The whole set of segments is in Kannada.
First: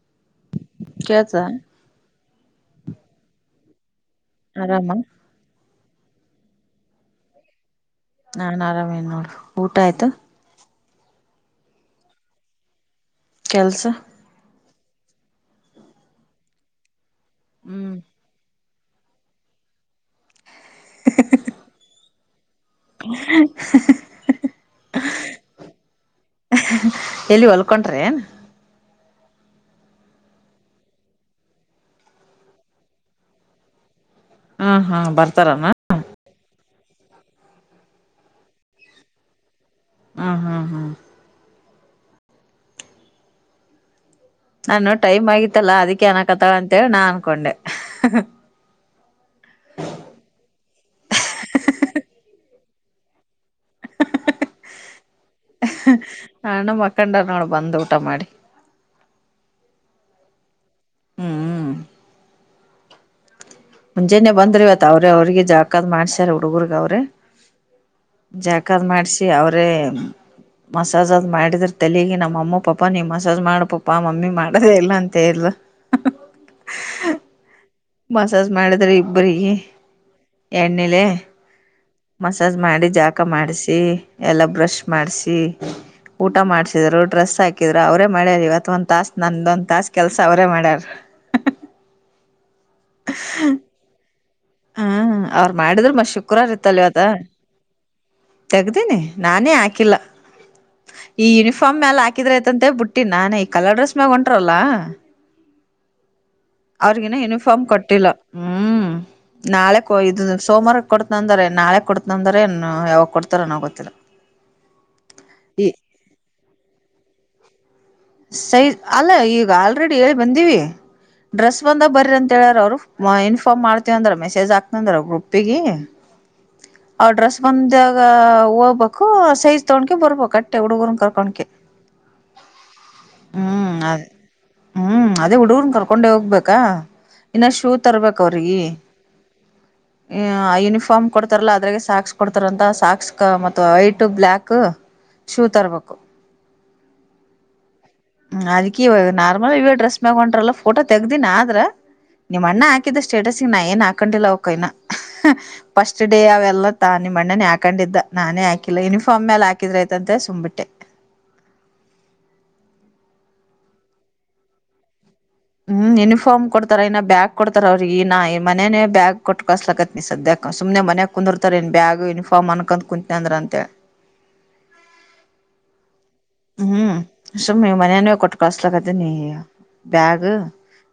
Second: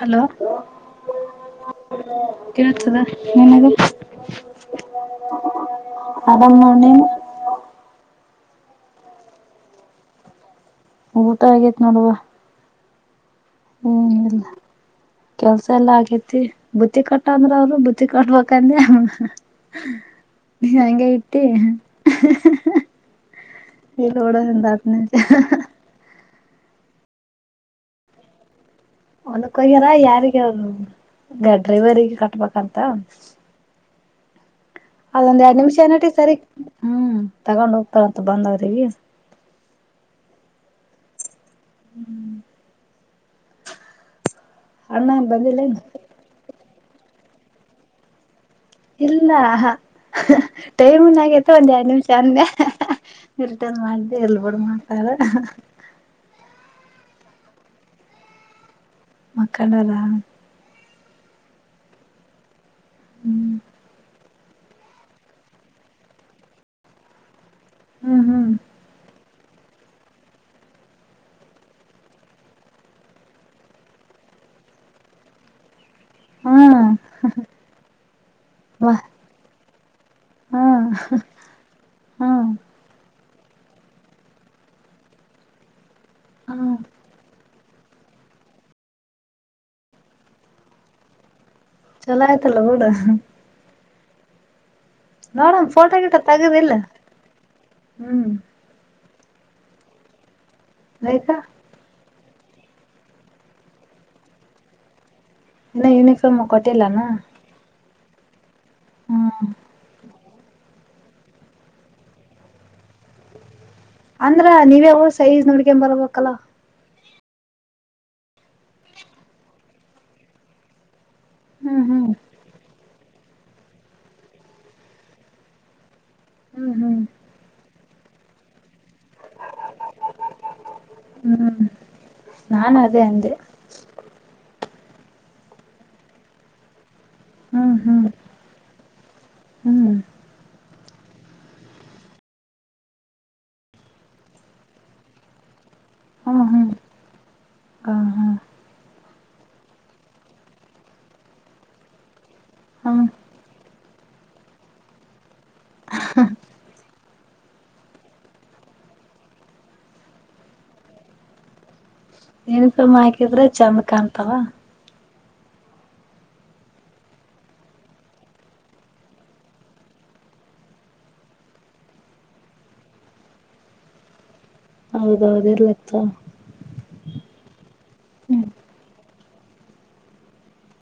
ಹಲೋ ಕೇಳ್ತ ಕೆಲ್ಸಾತದ ಆರಾಮ ಆರಾಮಾನೇ ನಾನ್ ಆರಾಮೇನ್ ನೋಡಿ ಊಟ ಆಯ್ತು ಊಟ ಆಗೇತ್ ನೋಡುವ ಕೆಲ್ಸ ಹ್ಮ ಇಲ್ಲ ಕೆಲ್ಸ ಎಲ್ಲಾ ಆಗೇತಿ ಬುತ್ತಿ ಕಟ್ಟ ಅಂದ್ರ ಅವರು ಬುತ್ತಿ ಕಟ್ಬೇಕ. ಕಂದೆ ಹಂಗೆ ಇಟ್ಟಿ ಎಲ್ಲೋಡಿಂದತ್ನ ಎಲ್ಲಿ ಹೊಲ್ಕ ಹೊಂಟೀರಿ ಏನ್ ಒನಕ್ ಹೋಗ್ಯಾರ ಯಾರಗ ಅವ ಡ್ರೈವರಿಗೆ ಕಟ್ಬೇಕಂತ ಹಾ ಹಾ ಅದೊಂದ್ ಎರಡ್ ಬರ್ತಾರಮ್ಮ ನಿಮಿಷಏ ನಟಿ ಸರಿ ಹ್ಮ್ ತಗೊಂಡ್ ಹೋಗ್ತಾರಂತ ಬಂದವ್ರೀವಿ ಹ್ಮ ಹಾ ಹಾ ಹ್ಮ್ ನಾನು ಟೈಮ್ ಆಗಿತ್ತಲ್ಲಾ ಅದಕ್ಕೆ ಏನ ಕತಾಳ ಅಂತೇಳಿ ನಾ ಅನ್ಕೊಂಡೆ ಇಲ್ಲ ಟೈಮುನ್ ಆಗೇತ ಒಂದ್ ಎರಡ್ ನಿಮಿಷ ಅಂದೆ ಇಲ್ಟನ್ ಮಾಡ್ದ ಎಲ್ ಬಂದ ಮಾಡ್ತಾರೋ ಕಂಡ ನೋಡಿ ಬಂದು ಊಟ ಮಾಡಿ ಮಕ್ಕಂಡರಾ ಹ್ಮ್ ಹ್ಮ. ಮುಂಜಾನೆ ಬಂದ್ರ ಇವತ್ ಅವ್ರೆ ಅವ್ರಿಗೆ ಜಳಕಾದ ಮಾಡ್ಸ್ಯಾರ ಹುಡಗರ್ಗ ಅವ್ರೆ ಹ್ಮ್ ಹ್ಮ್ ಜಾಕಾ ಅದ ಮಾಡ್ಸಿ ಅವ್ರೇ ಮಸಾಜ್ ಆದ್ ಮಾಡಿದ್ರ ತಲಿಗ ನಮ್ಮ ಅಮ್ಮ ಪಾಪ ನೀ ಮಸಾಜ್ ಮಾಡ ಪಪಾ ಮಮ್ಮಿ ಮಾಡದೇ ಇಲ್ಲ ಅಂತ ಹೇಳ ಹ್ಮ. ಮಸಾಜ್ ಮಾಡಿದ್ರ ಇಬ್ರಿಗಿ ಹ್ಮ್ ಎಣ್ಣೆಲೆ ಹ್ಮ್ ಮಸಾಜ್ ಮಾಡಿ ಜಾಕ ಮಾಡಿಸಿ ಎಲ್ಲ ಬ್ರಷ್ ಮಾಡಸಿ ಊಟ ಹ್ಮ್ ಮಾಡಸಿದ್ರು ಡ್ರೆಸ್ ಹಾಕಿ ಇರ ಅವ್ರೇ ಮಾಡ್ಯಾರ ಇವತ್ ಒಂದ ತಾಸ ನಂದೊಂದ ತಾಸ ಕೆಲ್ಸ ಅವರೇ ಮಾಡ್ಯಾರ. ಲೌಡ ಅ ಅವ್ರ ಮಾಡಿದ್ರು ಫೋಟೋ ಮ ಗಿಟ ಶುಕ್ರಾರ ತಗದಿಲ್ಲ ಇತ್ತಲ ಇವತ್ ಹ್ಮ್ ತೆಗದಿನಿ. ನಾನೇ ಆಕಿಲ್ಲ ಈ ರೇಖಾ ಯೂನಿಫಾರ್ಮ್ ಮ್ಯಾಲ ಆಕ ಹಾಕಿದ್ರ ಐತಂತೆೇ ಬಿಟ್ಟಿನಿ ನಾನ ಈ ಕಲರ್ ಡ್ರೆಸ್ ಮ್ಯಾಲ ಹೊಂಟರಲ್ಲಾ. ಇನ್ನ ಯೂನಿಫಾರ್ಮ್ ಕೊಟ್ಟಿಲ್ಲನ. ಹ್ಮ ನಾಳೆ ಕೊಯ ದಾದ ಸೋಮಾರ ಕೊಡ್ತನ ಅಂದರ ನಾಳೆ ಕೊಡ್ತನ ಅಂದರ ಯಾವಾಗ ಕೊಡ್ತಾರ ಏನೋ ಗೋ ಅಂದ್ರ ನೀವ ಹೋ ಸೈಜ್ ನೋಡ್ಕ ಬರ್ಬೇಕಲ್ಲ. ಸೈಜ ಅಲ್ಲ ಈಗ ಆಲ್ರೆಡಿ ಹೇಳಿ ಬಂದೀವಿ ಡ್ರೆಸ್ ಬಂದ ಹ್ಮ್ ಹ್ಮ್ ಬರ್ರ ಅಂತ ಹೇಳಾರ ಅವ್ರು. ಅ ಇನ್ಫಾರ್ಮ್ ಮಾಡ್ತೀವ ಅಂದ್ರ ಮೆಸೇಜ್ ಹಾಕ್ನಂದ್ರ ಗ್ರೂಪ್ಪಿಗಿ ಹ್ಮ್ ಅವ ಹ್ಮ್ ಡ್ರೆಸ್ ಬಂದ ಗ ಹೋಗ್ಬೇಕು ಸೈಜ್ ತಗೊಂಡಕ ಬರ್ಬೇಕ ಅಟ್ಟೆ ಹುಡುಗರ್ನ ಕರ್ಕೊಂಡಕ ಅದೆ ಅಂದೆ. ಹ್ಮ ಅದೇ ಹುಡುಗರನ ಕರ್ಕೊಂಡೆ ಹೋಗ್ಬೇಕ. ಇನ್ನ ಶೂ ಹ್ಮ್ ಹ್ಮ್ ತರ್ಬೇಕ ಅವ್ರಿಗಿ ಹ್ಮ್ ಯೂನಿಫಾರ್ಮ್ ಫರ್ಮ್ ಕೊಡ್ತಾರಲ್ಲಾ ಅದ್ರಗೆ ಸಾಕ್ಸ್ ಕೊಡ್ತಾರಂತ ಸಾಕ್ಸ್ ಕ ಮತ್ತ್ ವೈಟ್ ಬ್ಲಾಕ್ ಶೂ ತರ್ಬೇಕ. ಹ್ಮ ಹ್ಮ. ಹ್ಮ ಅದಿಕೆ ಇವ ನಾರ್ಮಲ್ ಇವೇ ಡ್ರೆಸ್ ಮ್ಯಗ ಹೊಂಟ್ರಲ್ಲ ಫೋಟೋ ತೆಗ್ದಿನ ಆದ್ರ ನಿಮ್ಮ ಅಣ್ಣ ಹ್ಮ್ ಹಾಕಿದ ಸ್ಟೇಟಸ್ಗ ನಾ ಏನ್ ಹಾಕೊಂಡಿಲ್ಲ ಅವಕ ಇನ್ ಫಸ್ಟ್ ಡೇ ಅವೆಲ್ಲ ತಾನ ನಿಮ್ಮ ಅಣ್ಣನೇ ಹಾಕೊಂಡಿದ್ದ ನಾನೇ ಹಾಕಿಲ್ಲ ಯುನಿಫಾರ್ಮ್ ಮೇಲೆ ಹಾಕಿದ್ರ ಆಯತ್ತಂತ ಸುಂಬಿಟ್ಟೆ. [inaudible] ನೇನಪಮ್ಮ ಹಾಕಿದ್ರ ಚಂದ ಕಾಣತವ. ಹ್ಮ್ ಯೂನಿಫಾರ್ಮ್ ಕೊಡ್ತಾರ ಇನ್ನ ಬ್ಯಾಗ್ ಕೊಡ್ತಾರ ಅವ್ರಿಗಿ ಈ ನ ಮನೆೇನ ಬ್ಯಾಗ್ ಕೊಟ್ಕಸ್ಲಕತ್ ನೀ ಸದ್ಯ ಸುಮನೆ ಮನ್ಯಾಗ ಕುಂದಿರ್ತಾರ ಇನ್ ಬ್ಯಾಗ್ ಯುನಿಫಾರ್ಮ್ ಅನ್ಕೊಂಡ ಕುಂತನ ಅಂದ್ರ ಅಂತ ಹೇಳಿ ಹೌದದ ಇರ್ಲಿ ಅತ್ತ ಹ್ಮ ಸುಮ್ಮ ಮಾನ್ಯನುವೆ ಕೊಟ್ಟ ಕಳಸ್ಲಕತೀನ ಬ್ಯಾಗ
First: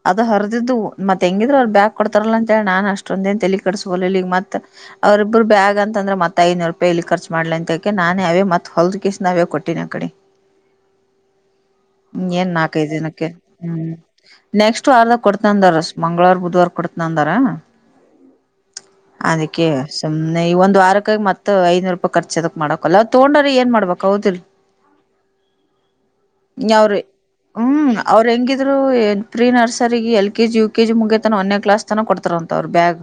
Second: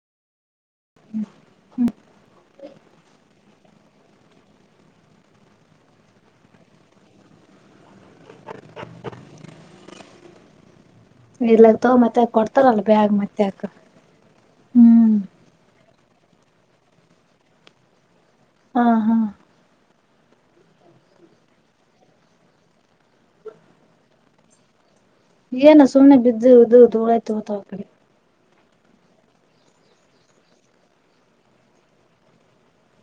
ಅದ ಹರದಿದ್ದು ಮತ್ ಹೆಂಗಿದ್ರು ಅವ್ರ ಬ್ಯಾಗ್ ಕೊಡ್ತಾರಲ್ಲ ಅಂತ ಹೇಳಿ ನಾನ್ ಅಷ್ಟೊಂದ ಏನ್ ತಲಿ ಕೆಡಸಕೋಲಿಲ್ಲ ಈಗ ಮತ್ತ ಅವ್ರರಿಬ್ರು ಬ್ಯಾಗ್ ಅಂತ ಅಂದ್ರ ಮತ್ತ ಐದನೂರಪಾಯಿ ಇಲ್ಲಿ ಖರ್ಚ ಮಾಡ್ಲ ಅಂತಕ ನಾನೇ ಅವೇ ಮತ್ ಹೊಲ್ದ ಕಿಸಿಂದ ಅವೇ ಕೊಟ್ಟಿನಿ ಆಕಡೆ ಇರ್ಲಕ್ತವ ಮತ್ತೆ ಹ್ಮ್ ಏನ್ ಕೊಡ್ತಾರಲ್ಲ ನಾಕೈದು ಬ್ಯಾಗ್ ದಿನಕ್ಕೆ ಮತ್ತೆ ಅಕ ಹ್ಮ್ ನೆಕ್ಸ್ಟ್ ಹ್ಮ್ ವರ್ದಾಗ ಕೊಡ್ತಂದಾರಷ್ಟ. ಮಂಗಳವಾರ ಬುಧವಾರ ಕೊಡತ್ನಂದಾರ. ಹಾ. ಹಾ ಅದಿಕ್ಕೆ ಸುಮ್ನೆ ಈ ಒಂದ ವಾರಕ್ಕ ಮತ್ತ ಐನೂರ ಪಾಯಿ ಖರ್ಚ ಅದಕ್ ಮಾಡಕಲ್ಲ ಅ ತಗೊಂಡರೆ ಏನ್ ಮಾಡ್ಬೇಕ. ಹೊತ್ತಿಲ್ ಏನ ಸುಮ್ನೆ ಬಿದ್ದು ಇದು ದುಳಾ ತುಂಬತಾವ ಕಡೆ ರು ಪ್ರೀ ನರ್ಸರಿಗಿ ಎಲ್ ಕೆಜಿ ಯು ಕೆಜಿ ಮುಗೆತನ ಒನ್ನೇ ಕ್ಲಾಸ್ ತನ ಕೊಡ್ತಾರ ಅಂತ ಅವ್ರ ಬ್ಯಾಗ್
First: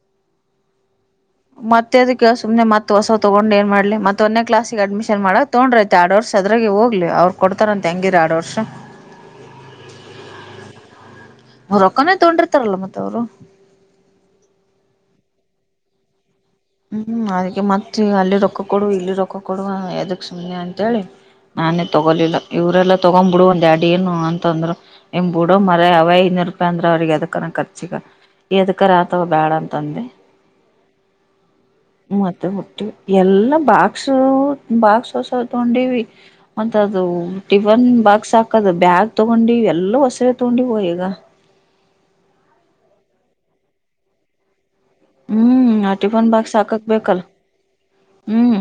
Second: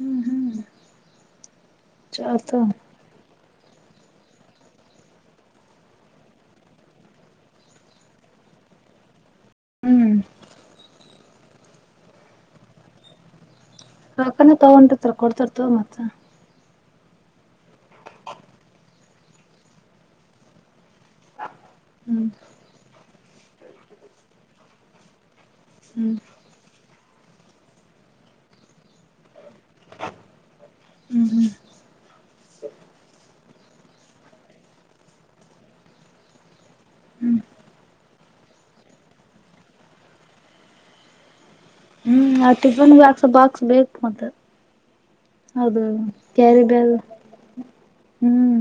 ಹ್ಮ್ ಹ್ಮ್ ಮತ್ತೆ ಅದಕ್ಕ ಚತ ಸುಮ್ನೆ ಮತ್ತ ಹೊಸ ತಗೊಂಡ ನ್ ಮಾಡ್ಲಿ ಮತ್ತ ಒನ್ನೇ ಕ್ಲಾಸಗ ಅಡ್ಮಿಷನ್ ಮಾಡಗ ತುಗೊಂಡ್ರ ಆಯ್ತ ಯಾಡ ವರ್ಷ ಅದ್ರಾಗ ಹೋಗ್ಲಿ ಅವ್ರ ಕೊಡ್ತಾರ ಅಂತ ಹೆಂಗಿರ ಯಾಡ್ ವರ್ಷ. [inaudible] ಹ್ಮ. ರೊಕ್ಕನೇ ತುಗೊಂಡಿರ್ತಾರಲ್ಲ ಮತ್ತ ಅವರು ರೋಕಾನ ತಗೊಂಡಿರ್ತ ಕೊಡ್ತಾರತ ಮತ್ತ. ಹ್ಮ್ ಅದಕ್ಕೆ ಮತ್ತ ಅಲ್ಲಿ ರೊಕ್ಕ ಕೊಡುವ ಇಲ್ಲಿ ರೊಕ್ಕ ಕೊಡುವ ಯದಕ್ ಸುಮ್ನೆ ಅಂತೇಳಿ. ನಾನೇ ಹ್ಮ್ ತೊಗೋಲಿಲ್ಲ ಇವರೆಲ್ಲ. ತಗೊ್ಬ ಬಿಡು ಒಂದ್ ಅಡ ಏನು ಅಂತಂದ್ರ ಎಂಬ್ ಬಿಡು ಮರ ಹ್ಮ್ ಅವೈ ಐನೂರು ರೂಪಾಯಿ ಅಂದ್ರ ಅವ್ರಿಗೆ ಅದಕ್ಕನ ಖರ್ಚಗ. ಎದಕರ ಆತಾವ ಬ್ಯಾಡ ಅಂತಂದೆ. ಹ್ಮ್ ಹ್ಮ್ ಮತ್ತ ಹುಟ್ಟ ಎಲ್ಲಾ ಬಾಕ್ಸ್ ಬಾಕ್ಸ್ ಹೊಸ ತಗೊಂಡ್ವಿ ಅಂಥಾ. ಅದು ಹ್ಮ್ ಟಿಫನ್ ಬಾಕ್ಸ್ ಹಾಕದು ಬ್ಯಾಗ್ ತೊಗೊಂಡಿವ ಎಲ್ಲ ಹೊಸದು ತಗೊಂದಿವಿ ಈಗ. ಹ್ಮ್ ಆ ಟಿಫನ್ ಬಾಕ್ಸ ಬಾಕ್ಸ್ ಬೇಕು ಮತ್ತ. ಹೌದು ಹ್ಮ್ ಆ ಟಿಫನ್ ಬಾಕ್ಸ್ ಕ್ಯಾರಿ ಹಾಕಾಕೆ ಬ್ಯಾಗ್ ಬೇಕಲ್ಲ. ಹ್ಮ್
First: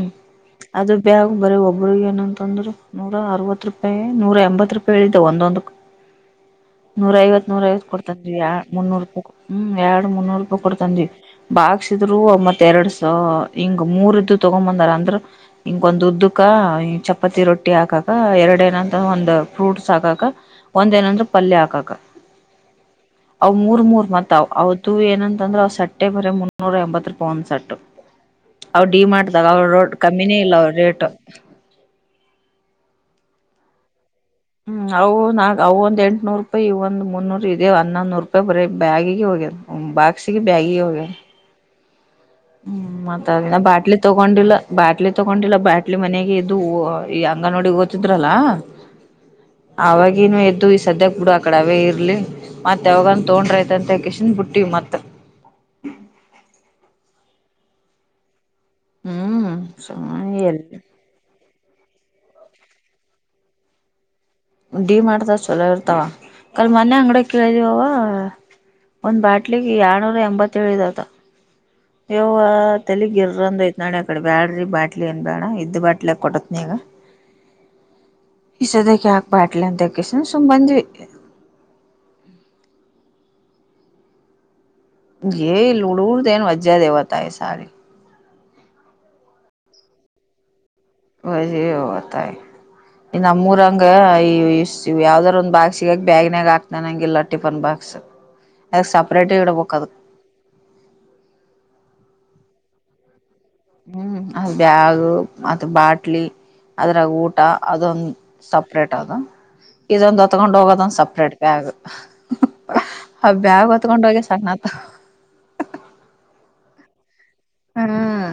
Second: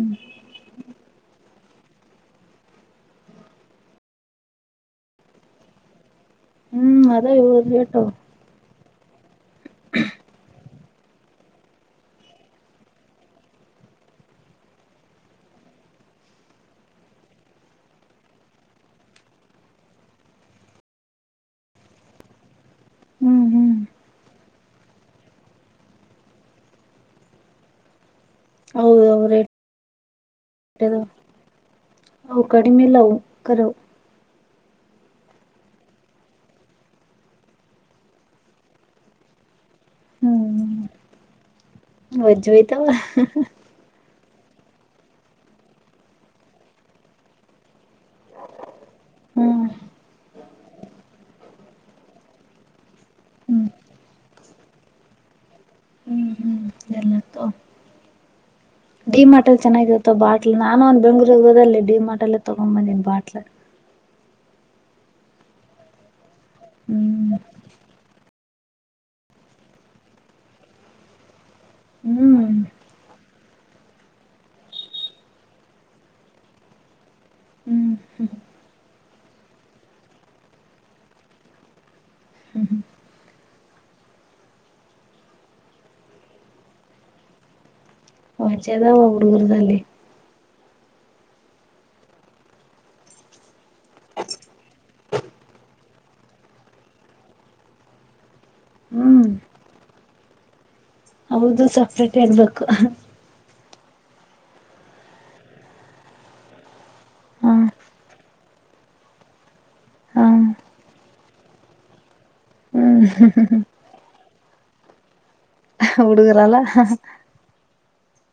ಅದು ಬ. ಬರೇ ಒಬ್ಬ್ರಗ ಏನಂತಂದ್ರರು ನೂರ ಅರವತ್ ರೂಪಾಯಿ ನೂರ ಎಂಬತ್ ರೂಪಾಯಿ ಹೇಳಿದೆ ಒಂದೊಂದಕ್. ಹಾ. ಹ್ಮ್ ನೂರ ಅದ ಐವತ್ ಇವ ನೂರ ಐವತ್ತು ರೇಟು ಕೊಡ್ತನ್ಿ ಎ ಮುನ್ನೂರುೂಪಾಯಿ ಹ್ಮ್ ಎರಡು ಮುನ್ನೂರು ರೂಪಾಯಿ ಕೊಡ್ತನ. ಬಾಗಸಿದ್ರು ಮತ್ ಎರಡ್ಸ ಹಿಂಗ ಮೂರ್. ಉದ ತಗೊ್ ಬಂದಾರ ಅಂದ್ರ ಹಿಂಗ ಒಂದ ಉದ್ದಕ್ಕ ಚಪಾತಿ ರೊಟ್ಟಿ ಹಾಕಕ ಎರಡ ಏನಂತ ಒಂದ ಫ್ರೂಟ್ಸ್ ಹಾಕಕ ಒಂದ ಏನಂದ್ರೆ ಪಲ್ಯ ಹಾಕಕ. ಅ್ ಮೂರ್ ಮೂರ್ ಮತ್ ಅವ ಅವತ್ತು ಏನಂತಂದ್ರ ಅವ್ ತ ಟ್ಟೆ ಬರೀ ಮುನ್ನೂರ ಎಂಬತ್ತು ರೂಪಾಯಿ ಒಂದ್ ಸಟ್ಟು. ಅವ ಡಿ ಹೌದವು ಮಾಡ್ದಾಗ ರೇಟ್ ಅವರು ರ ಕಮ್ಮಿನೇ ಇಲ್ಲ ಅವ್ರ ಅದಾವ ರೇಟ್. [unintelligible] ಹ್ಮ ಅವು ನಾಗ ಅವು ಒಂದ ಎಂಟಟ್ನೂರು ರೂಪಾಯಿ ಇ ಒಂದ ಮುನ್ನೂರು ಇದೆ ಹನ್ನ ನೂರು ರೂಪಾಯಿ ಬರೀ ಬ್ಯಾಗಿಗಿಗೆ ಹೋಗ್ಯದ. ಬಕ್ಸಗೆ ಹ್ಮ್ ಬ್ಯಾಗಿಗೆ ಹೋಗ. ವಜ್ಜೋಯ್ತಾವ ಹ್ಮ್ ಮತ್ ಅದನ್ನ ಬಾಟ್ಲಿ ತಗೊಂಡಿಲ್ಲ. ಬ್ಯಾಟ್ಲಿ ತಗೊಂಡಿಲ್ಲ ಬ್ಯಾಟ್ಲಿ ಮನೆಗೆ ಇದು ಈ ಅಂಗ ನೋಡಿ ಓತಿದ್ರಲ್ಲ. ಹ್ಮ್ ಅವಾಗೇನು ಇರ್ಬೇಕು. ಸದ್ಯಕ್ ಬಿಡು ಆ ಕಡ ಅವೇ ಇರ್ಲಿ ಮತ್ ಯಾವಾಗನ್ ತೋೊಂಡ್ರೈತ್ಂತ ಕಶನ್ ಬಿಟ್ಟಿವ ಮತ್. ಹ್ಮ್ ಹ್ಮ್. ಎಲ್ಲತ ಡಿ ಹ್ಮ್ ಮಾರ್ಟಲ್ ಚೆನ್ನಾಗಿರುತ್ತೆ ಸುಮ್ಮನೆ ಬಾಟ್ಲ್ ಎಲ್ಲಿ ನಾನುಂದ ಬೆಂಗ್ೂರಿಗೆ ಹೋದ ಅ ಡಿ ಮಾರ್ಟ್. ಬಟಲ್ಲ ತೊಗೊಂಬಂದನ್ ಬಾಟ್ಲ. ಡಿ ಮಾರ್ಟಅಲ್ಲೇ ಚಲೋ ಇರ್ತಾವ ಅಲ್ಲೆ ಮನೆ ಅಂಗಿಡಿಗೆ ಹ್ಮ್ ಕೇಳಿದೀವವ. ಒಂದ್ ಬಾಟ್ಲಿಗೆ ಯರ್ನೂರ ಎಂಬತ್ತೇಳುದ. ಯಯ್ ಹ್ಮ್ ತಲಗಿರಂದ ಐತ್ ನಾಳೆ ಆ ಕಡೆ ಬ್ಯಾಡ್ರಿ ಬಾಟ್ಲಿ ಏನ್ ಬೇಡ ಇದ್ದ್ ಬಾಟ್ಲ್ ಕೊಟ್ಟತ್ ನೀಗ. ಹ್ಮ್ [unintelligible] ಇ ಸದಕ್ಕೆ ಹಾಕ್ಬಾಟ್ಲಿ ಅಂತಕಿಸ ಸುಂಬಧ. ಯ ಲೂಡೂದೆನು ವಜ್ಜಾದೇವತಾಯ ಸಾರ. ಒಚೆದಾವ ಉಡುಗರು [unintelligible] ವಜ ಅತಾಯ. ಇ ನಮ್ಮೂರಂಗ ಈ ಯಾವದಾರ ಒಂದ್ ಬಾಗ್ ಸಿಗಕ ಬೇಾಗನ್ಯಾಗ ಹಾಕ್ತನಂಗ ಇಿಲ್ಲ ಟಿಫನ್ ಬಾಗ. ಅ ಹ್ಮ್ ಸೆಪರೇಟ್ ಇಡ್ಬೇಕು ಅದು. ಹೌದು ಸಪ್ರೇಟ್ ಆಗ್ಬೇಕು. ಹ್ಮ್ ಅದು ಬ್ಯಾಗ್ ಅದು ಬಾಟ್ಲಿ. ಅದ್ರಾಗ ಊಟ ಹ ಅದೊಂದು ಸಪ್ರೇಟ್ ಅದು ಇೊ ಒಂದು ಹ ದೊತ್ತಕೊಂಡು ಹೋಗೋದ ಸಪ್ರೇಟ್ ಬ್ಯಾಗ್. ಹ್ಮ್ ಆ ಬ್ಯಾಗ್ ಹೊತ್ಕೊಂಡ ಹೋಗಿ ಸಾಕನಾತ. ಉಡುಗರಲ್ಲ. ಹ್ಮ್.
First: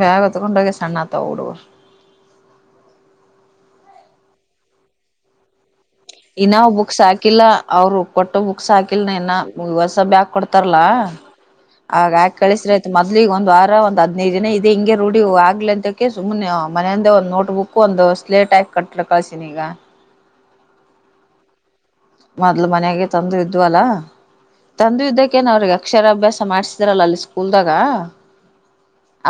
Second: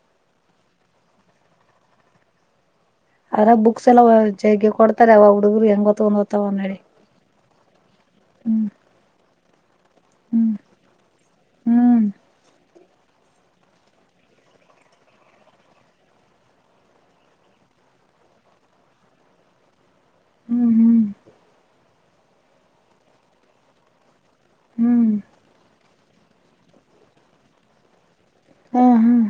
ಬ್ಯಾಗ್ ಹೊತ್ತಕೊಂಡೋಗ ಸಣ್ಣಅತ್ವ ಹುಡುಗುರು. ಅರ ಬುಕ್ಸ್ ಎಲ್ಲಾ ಜ ಕೊಡ್ತಾರೆ ಅವ ಹುಡುಗರು ಹೆಂಗ. ತಗೊಂಡ್ ಹೋಗ್ತಾವ ಇನ್ನ್ ನೋಡಿ ಬುಕ್ಸ್ ಹಾಕಿಲ್ಲ ಅವ್ರು ಕೊಟ್ಟ ಹ್ಮ್ ಬುಕ್ಸ್ ಹಾಕಿಲ್ಲನ ಇನ. ಬ್ಯಾಗ್ ಹ್ಮ್ ಕೊಡ್ತಾರಲಾ ಹ್ಮ್ ಆಗ ಹಾಕ್ ಕಳ್ಸ್ರಿ ಮೊದ್ಲಿಗ್ ಒಂದ್ ವಾರ ಒಂದ್ ಹದ್ನೈದು ದಿನ ಇದೇ ಹಿಂಗೆ ರೂಢಿ ಆಗ್ಲಿ ಅಂತಕೆ ಸುಮ್ಮನೆ ಮನೆಯಿಂದ ಒಂದ್ ನೋಟ್ ಬುಕ್ ಒಂದು ಸ್ಲೇಟ್ ಹಾಕ್ ಕಟ್ಟ್ರೆ ಕಳ್ಸಿನಿ ಈಗ ಹ್ಮ್ ಹ್ಮ್ ಮೊದ್ಲು ಮನೆಗೆ ತಂದು ಇದ್ವ ಅಲ್ಲ ಹ್ಮ್ ತಂದು ಹ್ಮ್ ಇದ್ದಕ್ಕೇನ್ ಅವ್ರಿಗೆ ಅಕ್ಷರ ಅಭ್ಯಾಸ ಮಾಡ್ಸಿದ್ರಲ್ಲ ಅಲ್ ಸ್ಕೂಲ್ದಾಗ ಹ್ಮ್ ಹ್ಮ್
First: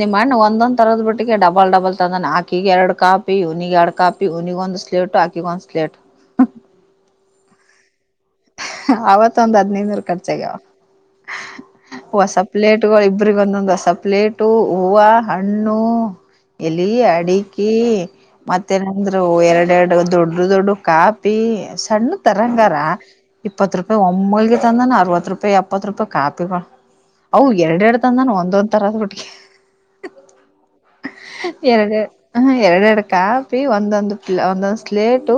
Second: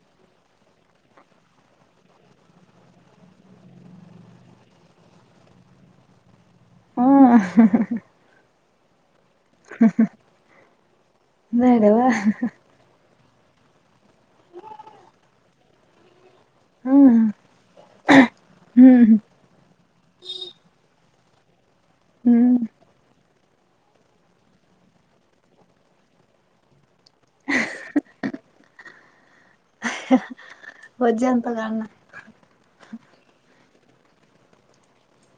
ನಿಮಣ್ಣ ಒಂದೊಂದ್ ತರದ ಬಿಟ್ಟಿಗೆ ಡಬಲ್ ಡಬಲ್ ತಂದೆ ಆಕಿಗ್ ಎರಡ್ ಕಾಪಿನಿಗೆ ಎರಡ್ ಕಾಪಿ ಯುನಿಗ್ ಒಂದ್ ಸ್ಲಟ್ಟು ಅಕಿಗೆ ಒಂದ್ ಸ್ಲಟು ಹುಂ ಹಾ ಹಾ ಅವತ್ ಒಂದ್ ಹದ್ನೈನೂರು ಖರ್ಚಾಗಾವ ನಡವಾ ಹೊಸ ಪ್ಲೇಟು ಇಬ್ಬರಿಗ್ ಒಂದೊಂದ್ ಹೊಸ ಪ್ಲೇಟು ಹೂವು ಹಣ್ಣು ಎಲ್ಲಿ ಹ್ಮ್ ಅಡಿಕಿ ಹ್ಮ್ ಮತ್ತೇನಂದ್ರು ಎರಡೆರಡು ದೊಡ್ಡ ದೊಡ್ಡ ಕಾಪ್ ಪಿ ಸಣ್ ಹ್ಮ್ ತರಂಗಾರ ಇಪ್ಪತ್ತು ರೂಪಾಯಿ ಒಮ್ಮಳಿಗೆ ತಂದಾನ ಅರವತ್ತು ರೂಪಾಯಿ ಎಪ್ಪತ್ತು ರೂಪಾಯಿ ಕಾಪಿಗಳು ಅವು ಎರಡೆ ಎರಡು ತಂದಾನು ಒಂದೊಂದ್ ತರದ್ ಬುಟ್ಟಿ ವಜ್ಜೆ ಅಂತದ ಅಣ್ಣ ಎರಡ್ ಹ ಎರಡ್ ಕಾಪ್ ಪಿ ಒಂದೊಂದು ಒಂದೊಂದ್ ಸ್ಲೇಟ್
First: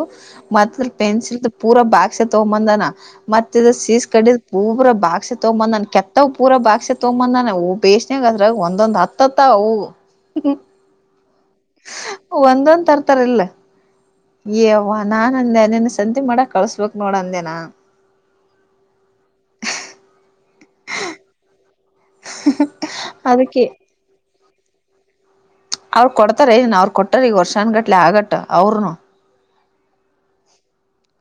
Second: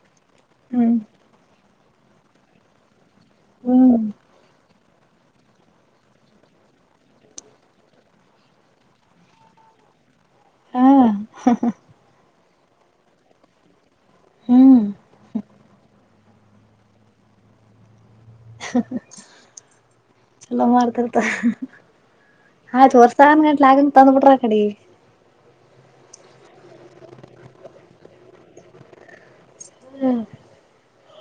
ಮತ್ತ ಹ್ಮ್ ಪೆನ್ಸಿಲ್ ಪೂರ ಬಾಕ್ಸ್ ತಗೊಂಬಂದನ ಮತ್ತ ಇದ ಹ್ಮ್ ಸೀಸ ಕಡಿದ ಪೂರ ಬಾ ಬಾಕ್ಸೆ ತಗೊಂದ್ ಬಂದನಾ ಕೆತ್ತ ಪೂರ ಬಾಕ್ಸೆ ತಗೊಂಬಂದನ ಹೂ ಬೇಸನ ಅದ್ರಾಗ ಒಂದೊಂದ್ ಹತ್ತ್ತವು ಹಾಂ ಹಾ ಹಾ ಒಂದೊಂದ್ ತರ್ತಾರ ಇಲ್ಲೆ ಹ್ಮ್ ಎಯ್ವ್ವ ನಾನ ಅಂದೆ ನಿನ್ನು ಸಂತೆ ಮಾಡಕ್ ಕಳ್ಸ್ಬೇಕ್ ನೋಡಂದೇನಾ ಚಲೋ ಮಾಡ್ತಿರ್ತಾರೆ ಅದಕ್ಕೆ [unintelligible] ಬಿಟ್ರ ಅಕಡೆ ಅವರು ಕೊಡ್ತಾರ ಏನ್ ಅವ್ರು ಕೊಟ್ಟಾರ್ ಈಗ ವರ್ಷ ಅನ್ಗಟ್ಲೆ ಆಗಟ್ ಅವರುನು ಹ್ಮ್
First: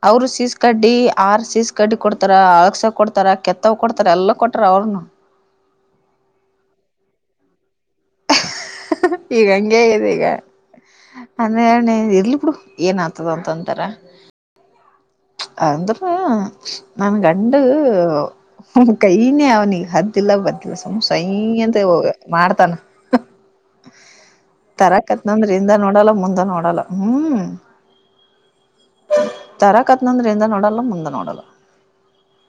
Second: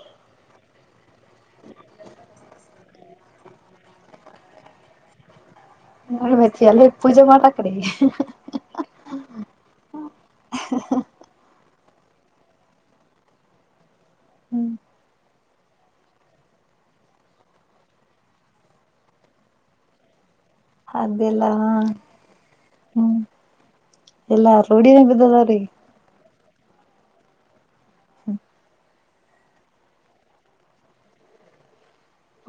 ಅವರು ಸೀಸ ಕಡ್ಡಿ ಆರ್ ಸೀಸ ಕಡ್ಡಿ ಕೊಡ್ತಾರ ಅಳ್ಸ ಕೊಡ್ತಾರ ಕೆತ್ತವ್ ಕೊಡ್ತಾರ ಯಲ್ಲ ಕೊಟ್ಟ ಅವ್ರುನು [unintelligible] ಅಲ್ಲಿ ಪೂಜೆ ಮಾಡಕ್ ಈಗ ಹಂಗೆ ಇದೆ ಈಗ ಅಂದ್ ಇರ್ಲಿ ಬಿಡು ಏನ್ ಆತದ ಅಂತ ಅಂತಾರ ಅಂದ್ರ ನನ್ ಗಂಡ್ ಕೈನೇ ಅವ್ನಿಗೆ ಹದ್ದಿಲ್ಲ ಬತ್ [unintelligible] ಸುಮ್ನ್ ಸೈ ಅದೆಲ್ಲ ಅಂತ ಹೋಗ ಮಾಡ್ತಾನ ಹ್ಮ್ ಎಲ್ಲಾ ರೂಢಿನ ತರಕತ್ ನಂದ್ರ ಬಿದ್ದದವ್ರೀ ಇಂದ ನೋಡಲ್ಲ ಮುಂದ ನೋಡಲ್ಲ ಹ್ಮ್ [inaudible] ತರಾಕತ್ನಂದ್ರೆ ಇಂದೆ ನೋಡಲ್ಲ ಮುಂದೆ ನೋಡಲ್ಲ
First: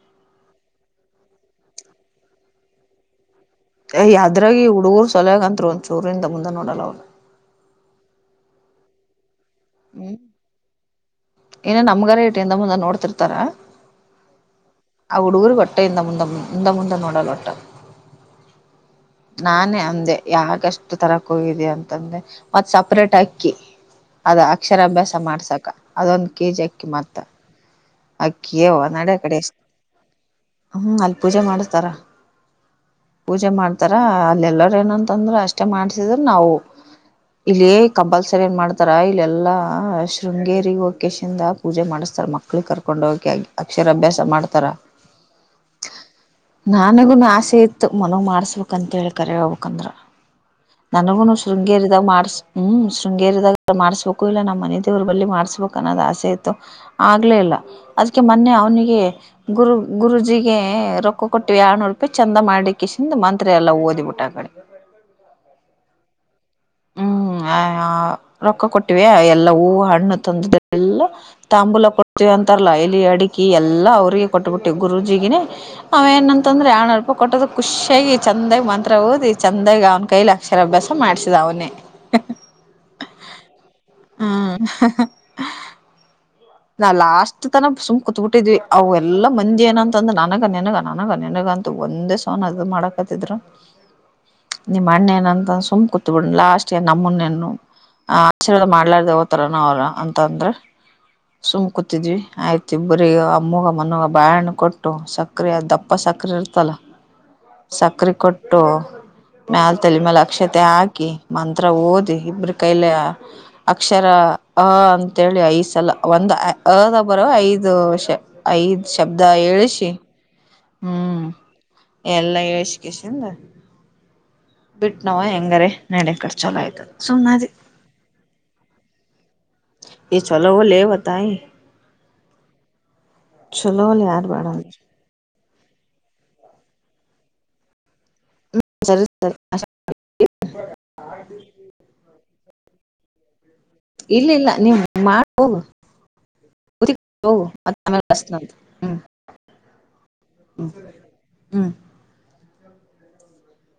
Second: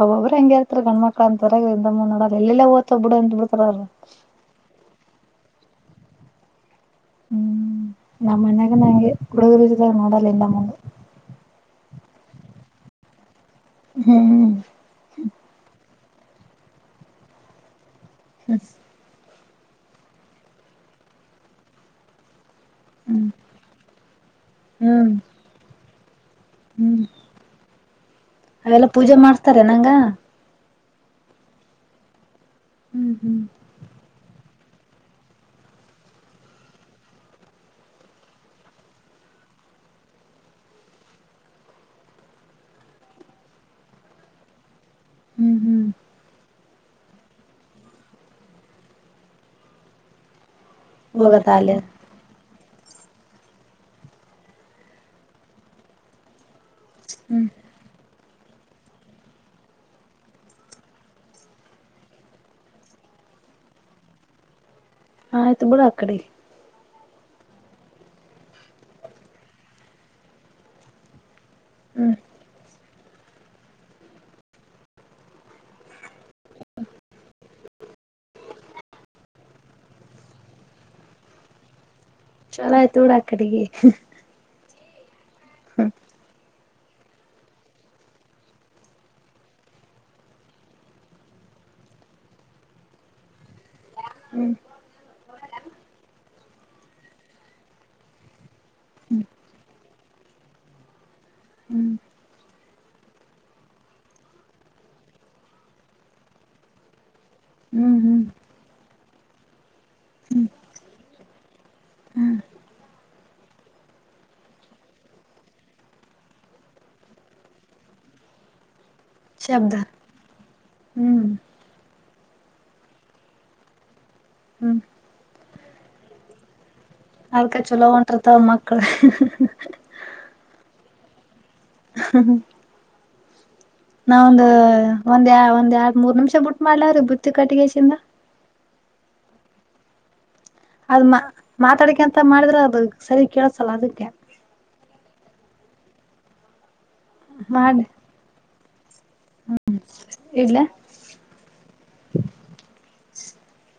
ಒಬ್ಬಬ್ರು ಹೆಂಗ ಇರ್ತಾರೆ ಗಂಡ್ ಮಕ್ಳ ಅಂತರಮ್ಮ ನೋಡಲ್ಲ ಎಲ್ಲ ಎಲ್ಲ್ ಹೋತವ ಬುಡು ಅಂತ [unintelligible] ಅ ಹದ್ರಾಗಿ ಹುಡುಗೂರು ಸಲಗ ಅಂತ್ರು ಒಂದಚೂರು ಹಿಂದೆ ಮುಂದೆ ನೋಡಲ್ಲ ಅವರು ಹ್ಮ್ ನಮ್ಮನ್ಯಾಗ ನಂಗೆ ಹುಡುಗರು ಜಿದಾಗ ಹ್ಮ್ ನೋಡಲ್ಲ ಇಲ್ಲಮ್ಮಗ ಏನ ನಮ್ಗಾರ ಇಟ್ ಮುಂದ ನೋಡ್ತಿರ್ತಾರ ಹ್ಮ್ ಆ ಹುಡುಗರು ಗಟ್ಟ ಇಿಂದ ಮುಂದೆ ಮುಂದ ಮುಂದ ನೋಡಲ್ೋಟ [inaudible] ನಾನೇ ಅಂದೆ ಯಾಗಷ್ಟು ತರಕ್ ಹೋಗಿದ್ದಿಯ ಅಂತಂದೆ ಮತ್ತು ಸಪ್ರೇಟ್ ಅಕ್ಕಿ ಅದು ಅಕ್ಷರಾಭ್ಯಾಸ ಹ್ಮ್ ಮಾಡ್ಸಕ ಅದೊಂದು ಕೆಜಿ ಅಕ್ಕಿ ಹ್ಮ್ ಮತ್ತ ಅಕ್ಕಿಯವ ಅವೆಲ್ಲ ನಡೆ ಪೂಜೆ ಕಡೆ ಎಷ್ಟ ಮಾಡ್ತಾರೆ ನಂಗ ಹ್ಮ್ ಅಲ್ ಪೂಜೆ ಮಾಡಸ್ತಾರ ಹ್ಮ್ ಹ್ಮ್ ಪೂಜೆ ಮಾಡ್ತಾರ ಅಲ್ಲೆಲ್ಲಾರ್ ಏನಂತಂದ್ರೆ ಅಷ್ಟೆ ಮಾಡ್ಸಿದ್ರ ನಾವು ಇಲ್ಲಿ ಕಂಪಲ್ಸರಿ ಮಾಡ್ತಾರ ಇಲ್ ಎಲ್ಲಾ ಶೃಂಗೇರಿ ವಕೇಶಿಂದ ಪೂಜೆ ಮಾಡಸ್ ಸರ್ ಮಕ್ಳಿಗೆ ಕರ್ಕೊಂಡ್ ಹೋಗಕಿ ಅಕ್ಷರಾಭ್ಯಾಸ ಮಾಡ್ತಾರ ಹ್ಮ್ ನನ್ಗೂನು ಆಸೆ ಇತ್ತು ಮನವ ಮಾಡ್ಸ್ಬೇಕಕ್ಂತೇಳಿ ಕರಿ ಹೋಗ್ಬೇಕಕ್ಂದ್ರ ನನಗುನು ಹೋಗತ್ತ ಅಲ್ಲ ಶೃಂಗೇರಿದಾಗ ಮಾಡ್ಸ ಹ್ಮ್ ಶೃಂಗೇರದಾಗ ಮಾಡ್ಸ್ಬೇಕು ಇಲ್ಲ ನಮ್ಮ ಮನೆ ದೇವ್ರ ಬಳಿ ಮಾಡ್ಸ್ಬೇಕು ಅನ್ನೋ್ ಆಸೆ ಇತ್ತು ಆಗ್ಲೇ ಇಲ್ಲ ಅದಕ್ಕೆ ಮೊನ್ನೆ ಅವ್ನಿಗೆ ಗುರು ಗುರುಜಿಗೆ ರೊಕ್ಕ ಕೊಟ್ಟು ವ ನಪೆ ಚಂದ ಮಾಡಿ ಕೃಷ್ಣ ಒಿಂದ ಮಂತ್ರಿ ಎಲ್ಲ ಓದಿಬಿಟ್ಟ ಆ ಕಡೆ ಆ ಆಯ್ತು ಬಿೂಡ ಅ ಕಡಿ ಹ್ಮ್ ಆ ರೊಕ್ಕ ಕೊಟ್ಟಿವ ಎಲ್ಲಾ ಹೂವು ಹಣ್ಣು ತಂದ ಎಲ್ಲ ತಾಂಬೂಲ ಹ್ಮ್ ಕೊಡ್ತೀವಿ ಅಂತಾರಲ್ಲಾ ಇಲಿ ಅಡಿಕೆ ಎಲ್ಲಾ ಅವ್ರಿಗೆ ಕೊಟ್ಬಿಟ್ಟೆ ಗುರೂಜಿಗೇ ಅವೇಏನಂತಂದ್ರ ಆ ಹೂಪ ಕೊಟ್ಟದ ಖುಷಿಯಾಗಿ ಚಂದಾಗಿ ಮಂತ್ರ ಓದಿ ಚಂದಾಗಿ ಅವ್ನ ಕೈಲಿ ಅಕ್ಷರ ಅಭ್ಯಾಸ ಮಾಡ್ಸಿದ ಅವನೇ ಚಲ ಆಯ್ತು ಡ ಅ ಕಡೆಿಗೆ ಹಾ ಹ್ಮ ನಾ ಲಾಸ್ಟ್ ತನ ಸುಮ್ ಕುೂತ್ಬಿಟ್ಟಿದ್ವಿ ಅವ ಎಲ್ಲ ಮಂದಿ ಏನಂತಂದ ನನಗ ನನಗ ನನಗ ನನ್ನಗ ಂತ ಒಂದೇ ಸನ ಅದು ಮಾಡಕತಿದ್ರ ನಿಮ್ಮ್ ಅಣ್ಣೇ ಏನಂತ ಸುಮ್ ಕುೂತ್ಬಿಡ ಲಾಸ್ ನಮ್ಮನ್ನೆನ್ನು ಆ ಆಶೀರ್ವಾದ ಮಾಡ್ಲಾರ್ದವತರನ ಅವ್ರ ಅಂತಂದ್ರ ಸುಮ್ ಕತಿದ್ವಿ ಆಯ್ತು ಇಬ್ಬ್ರಗ ಅಮ್ಮಗ ಮನಗ ಬಾಹಣ್ಣ ಕೊಟ್ಟು ಸಕರೆ ದಪ್ಪ ಸಕ್ರ ಸಕರೆ ಇರ್ತಲ್ಲ ಹ್ಮ್ ಸಕ್ಕರೆೆ ಹ್ಮ್ ಕೊಟ್ಟು ಮ್ಯಾಲ ತಲೆ ಮ್ಯಾಲ ಅಕ್ಷತೆ ಹಾಕಿ ಮಂತ್ರ ಓದಿ ಇಬ್ರ ಕೈಲೆ ಅಕ್ಷರ ಹ ಅಂತೇಳಿ ಐದ್ ಸಲ ಒಂದ ಅದ ಬರ ಐದು ವರ್ಷ ಐದ್ ಶಬ್ದ ಶಬ್ದ ಹೇಳಳ್ಸಿ ಹ್ಮ್ ಏನ್ಲ ಎಜುಕಷನ್ಲ್ಲ ಹ್ಮ್ ಬಿಟ್ಟ ನವ ಹೆಂಗಾರೆ ನೆಡೆ ಕರ್ಚೋಲ ಆಯ್ತದೆ ಅದಕ ಚಲೋ ಹೊಂಟರ್ತಾವ ಮಕ್ಕಳ ದಾಯ ಹ್ಮ ಹ್ಮ ನಾವ ಯಾರ್ ಒಂದ ಬೇಡ ಅಂದ್ರ ಒಂದ್ ಒಂದ್ ಯರ್ದ ಮೂರ್ ನಿಮಿಷ ಬಿಟ್ ಮಾಡ್ಲವ್ರೀ ಬುತ್ತಿ ಕಟ್ಟಿಗೆಸಿಂದ ಹ ಸರಿ ಸರಿಷ್ಟ ಅದ್ ಮಾ ಮಾತಾಡಿಕ ಅಂತ ಮಾಡಿದ್ರೆ ಅದು ಸರಿ ಕೇಳ ಇಲ್ಲ ಇಲ್ಲ ನೀವು ಮಾಡ ಹೋಗತ್ತ ಮಾಡಿ ಆೇಷ್ಟ ಹ್ಮ್ ಇಡ್ಲ ಹ್ಮ ಹ್ಮ್ [inaudible]